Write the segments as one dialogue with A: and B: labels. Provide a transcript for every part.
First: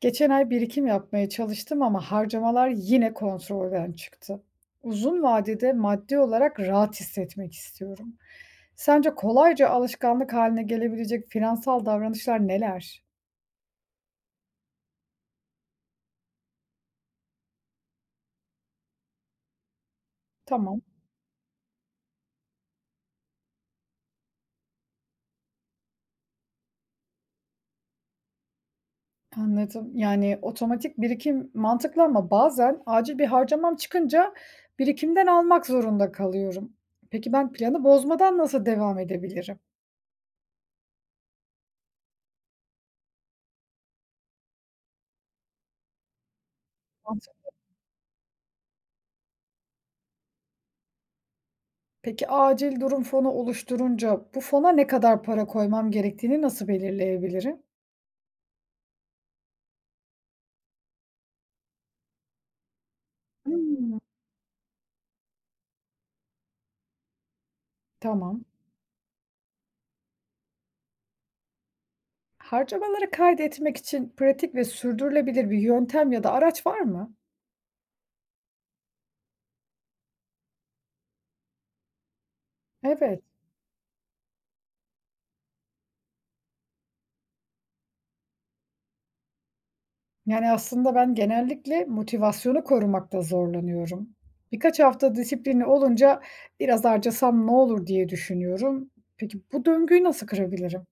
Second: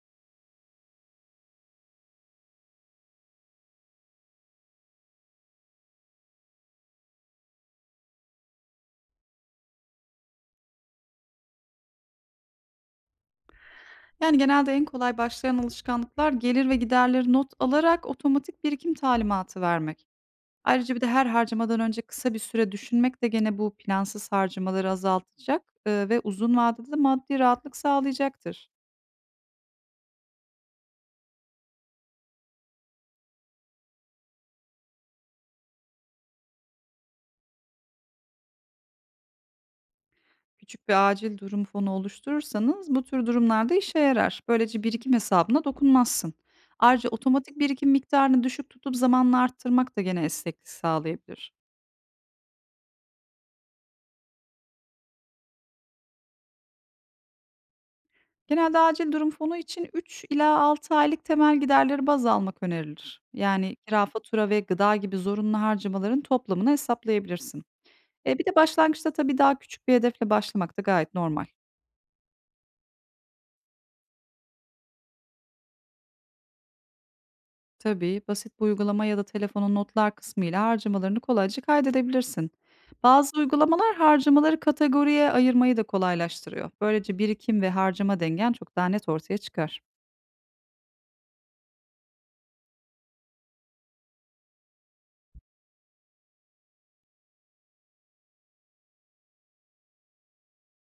A: Geçen ay birikim yapmaya çalıştım ama harcamalar yine kontrolden çıktı. Uzun vadede maddi olarak rahat hissetmek istiyorum. Sence kolayca alışkanlık haline gelebilecek finansal davranışlar neler?
B: Yani, genelde en kolay başlayan alışkanlıklar gelir ve giderleri not alarak otomatik birikim talimatı vermek.
A: Tamam,
B: Ayrıca bir de her harcamadan önce kısa bir süre düşünmek de gene bu plansız harcamaları azaltacak, ve uzun vadede de maddi rahatlık sağlayacaktır.
A: anladım. Yani otomatik birikim mantıklı ama bazen acil bir harcamam çıkınca birikimden almak zorunda kalıyorum. Peki ben planı bozmadan nasıl devam edebilirim?
B: Küçük bir acil durum fonu oluşturursanız bu tür durumlarda işe yarar. Böylece birikim hesabına dokunmazsın. Ayrıca otomatik birikim miktarını düşük tutup zamanla arttırmak da gene esneklik sağlayabilir.
A: Peki, acil durum fonu oluşturunca bu fona ne kadar para koymam gerektiğini nasıl belirleyebilirim?
B: Genelde acil durum fonu için 3 ila 6 aylık temel giderleri baz almak önerilir. Yani
A: Hımm.
B: kira, fatura ve gıda gibi zorunlu harcamaların toplamını hesaplayabilirsin. E bir
A: Tamam.
B: de başlangıçta tabii daha küçük bir hedefle başlamak da gayet normal.
A: Harcamaları kaydetmek için pratik ve sürdürülebilir bir yöntem ya da araç var mı?
B: Tabii basit bir uygulama ya da telefonun notlar kısmıyla harcamalarını kolayca kaydedebilirsin.
A: Evet.
B: Bazı uygulamalar harcamaları kategoriye ayırmayı da kolaylaştırıyor. Böylece birikim ve harcama dengen çok daha net ortaya çıkar.
A: Yani aslında ben genellikle motivasyonu korumakta zorlanıyorum. Birkaç hafta disiplini olunca biraz harcasam ne olur diye düşünüyorum. Peki bu döngüyü nasıl kırabilirim?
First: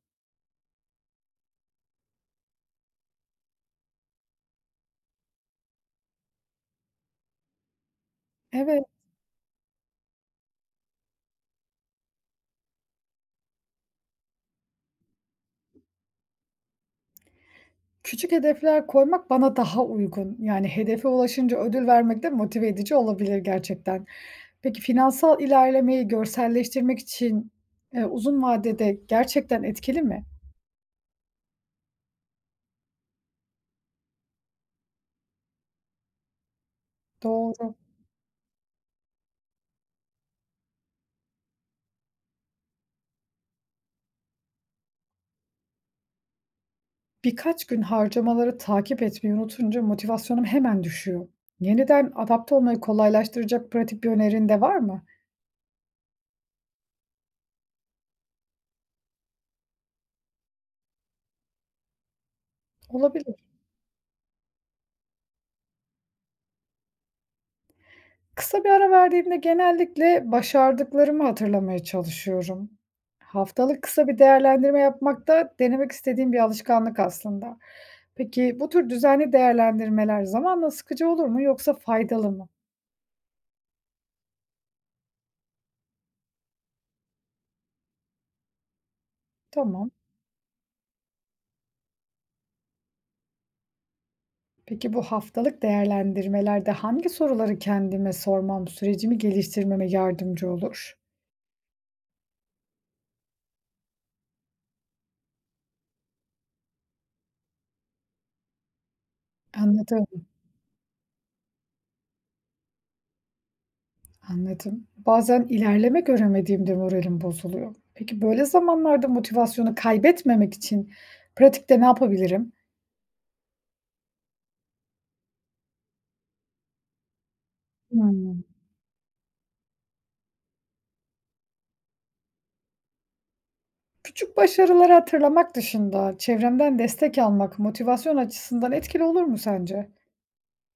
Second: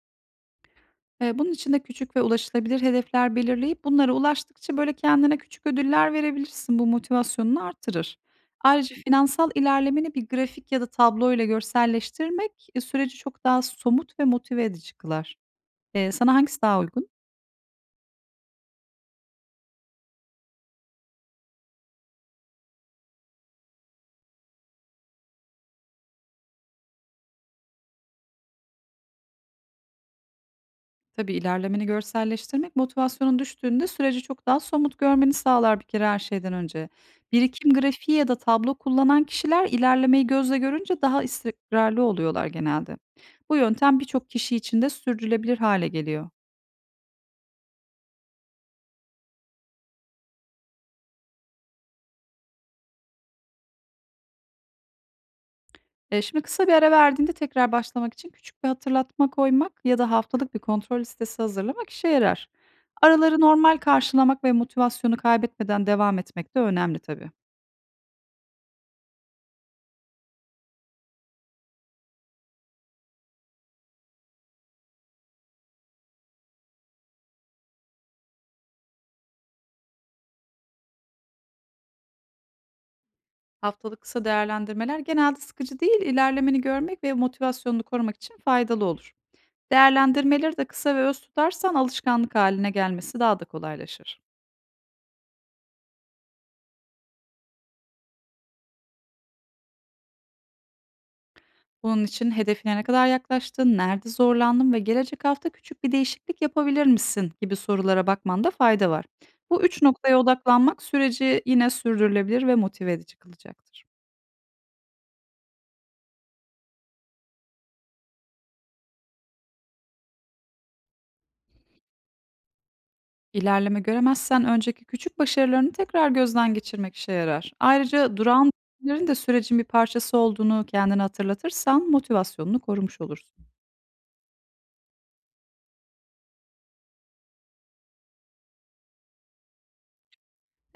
B: Bunun için de küçük ve ulaşılabilir hedefler belirleyip bunlara ulaştıkça böyle kendine küçük ödüller verebilirsin. Bu motivasyonunu artırır.
A: Evet.
B: Ayrıca finansal ilerlemeni bir grafik ya da tablo ile görselleştirmek süreci çok daha somut ve motive edici kılar. Sana hangisi daha uygun?
A: Küçük hedefler koymak bana daha uygun. Yani hedefe ulaşınca ödül vermek de motive edici olabilir gerçekten. Peki finansal ilerlemeyi görselleştirmek için uzun vadede gerçekten etkili mi?
B: Tabii ilerlemeni görselleştirmek motivasyonun düştüğünde süreci çok daha somut görmeni sağlar bir kere her şeyden önce. Birikim
A: Doğru.
B: grafiği ya da tablo kullanan kişiler ilerlemeyi gözle görünce daha istikrarlı oluyorlar genelde. Bu yöntem birçok kişi için de sürdürülebilir hale geliyor.
A: Birkaç gün harcamaları takip etmeyi unutunca motivasyonum hemen düşüyor. Yeniden adapte olmayı kolaylaştıracak pratik bir önerin de var mı?
B: E, şimdi kısa bir ara verdiğinde tekrar başlamak için küçük bir hatırlatma koymak ya da haftalık bir kontrol listesi hazırlamak işe yarar.
A: Olabilir.
B: Araları normal karşılamak ve motivasyonu kaybetmeden devam etmek de önemli tabii.
A: Kısa bir ara verdiğimde genellikle başardıklarımı hatırlamaya çalışıyorum. Haftalık kısa bir değerlendirme yapmak da denemek istediğim bir alışkanlık aslında. Peki bu tür düzenli değerlendirmeler zamanla sıkıcı olur mu yoksa faydalı mı?
B: Haftalık kısa değerlendirmeler genelde sıkıcı değil, ilerlemeni görmek ve motivasyonunu korumak için faydalı olur.
A: Tamam.
B: Değerlendirmeleri de kısa ve öz tutarsan alışkanlık haline gelmesi daha da kolaylaşır.
A: Peki bu haftalık değerlendirmelerde hangi soruları kendime sormam sürecimi geliştirmeme yardımcı olur?
B: Bunun için hedefine ne kadar yaklaştın, nerede zorlandın ve gelecek hafta küçük bir değişiklik yapabilir misin gibi sorulara bakmanda fayda var. Bu üç
A: Anladım.
B: noktaya odaklanmak süreci yine sürdürülebilir ve motive edici kılacaktır.
A: Anladım. Bazen ilerleme göremediğimde moralim bozuluyor. Peki böyle zamanlarda motivasyonu kaybetmemek için pratikte ne yapabilirim?
B: İlerleme göremezsen önceki küçük başarılarını tekrar gözden geçirmek işe yarar. Ayrıca
A: Hımm.
B: durağan düşüncelerin de sürecin bir parçası olduğunu kendine hatırlatırsan motivasyonunu korumuş olursun.
A: Küçük başarıları hatırlamak dışında çevremden destek almak motivasyon açısından etkili olur mu sence?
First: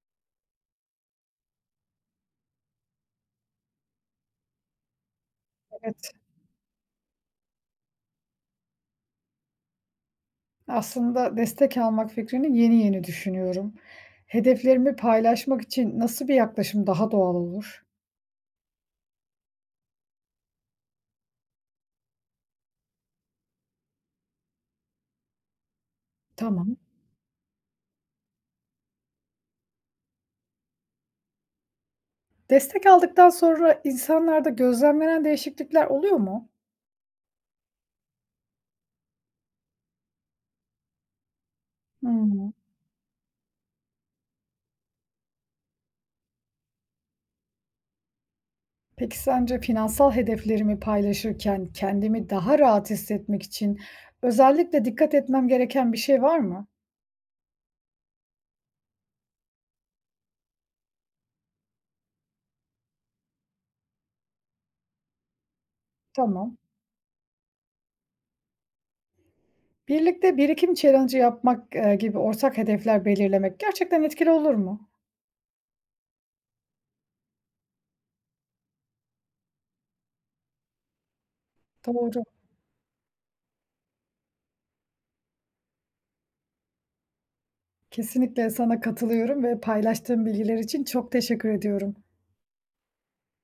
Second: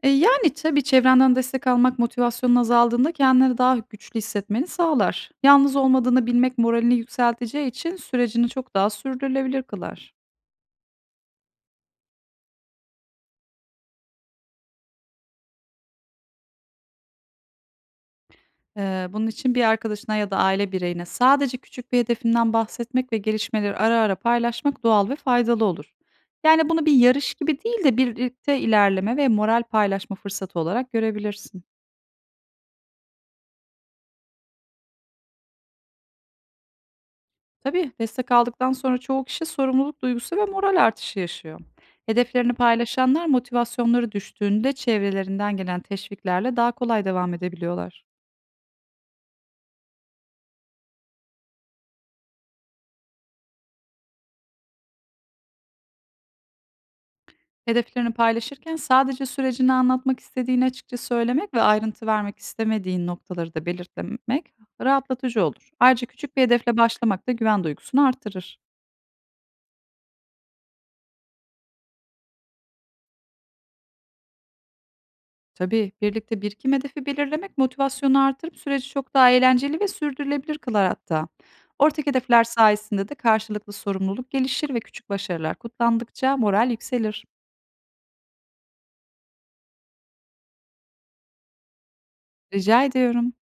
B: Yani tabii çevrenden destek almak motivasyonun azaldığında kendini daha güçlü hissetmeni sağlar. Yalnız
A: Evet,
B: olmadığını bilmek moralini yükselteceği için sürecini çok daha sürdürülebilir kılar.
A: aslında destek almak fikrini yeni yeni düşünüyorum. Hedeflerimi paylaşmak için nasıl bir yaklaşım daha doğal olur?
B: Bunun için bir arkadaşına ya da aile bireyine sadece küçük bir hedefinden bahsetmek ve gelişmeleri ara ara paylaşmak doğal ve faydalı olur. Yani
A: Tamam.
B: bunu bir yarış gibi değil de birlikte ilerleme ve moral paylaşma fırsatı olarak görebilirsin.
A: Destek aldıktan sonra insanlarda gözlemlenen değişiklikler oluyor mu?
B: Tabii destek aldıktan sonra çoğu kişi sorumluluk duygusu ve moral artışı yaşıyor. Hedeflerini
A: Hıı.
B: paylaşanlar motivasyonları düştüğünde çevrelerinden gelen teşviklerle daha kolay devam edebiliyorlar.
A: Peki sence finansal hedeflerimi paylaşırken kendimi daha rahat hissetmek için özellikle dikkat etmem gereken bir şey var mı?
B: Hedeflerini paylaşırken sadece sürecini anlatmak istediğini açıkça söylemek ve ayrıntı vermek istemediğin noktaları da belirtmek rahatlatıcı olur. Ayrıca küçük bir
A: Tamam.
B: hedefle başlamak da güven duygusunu artırır.
A: Birlikte birikim challenge'ı yapmak gibi ortak hedefler belirlemek gerçekten etkili olur mu?
B: Tabii birlikte birikim hedefi belirlemek motivasyonu artırıp süreci çok daha eğlenceli ve sürdürülebilir kılar hatta. Ortak
A: Doğru.
B: hedefler sayesinde de karşılıklı sorumluluk gelişir ve küçük başarılar kutlandıkça moral yükselir.
A: Kesinlikle sana katılıyorum ve paylaştığın bilgiler için çok teşekkür ediyorum.
B: Rica ediyorum.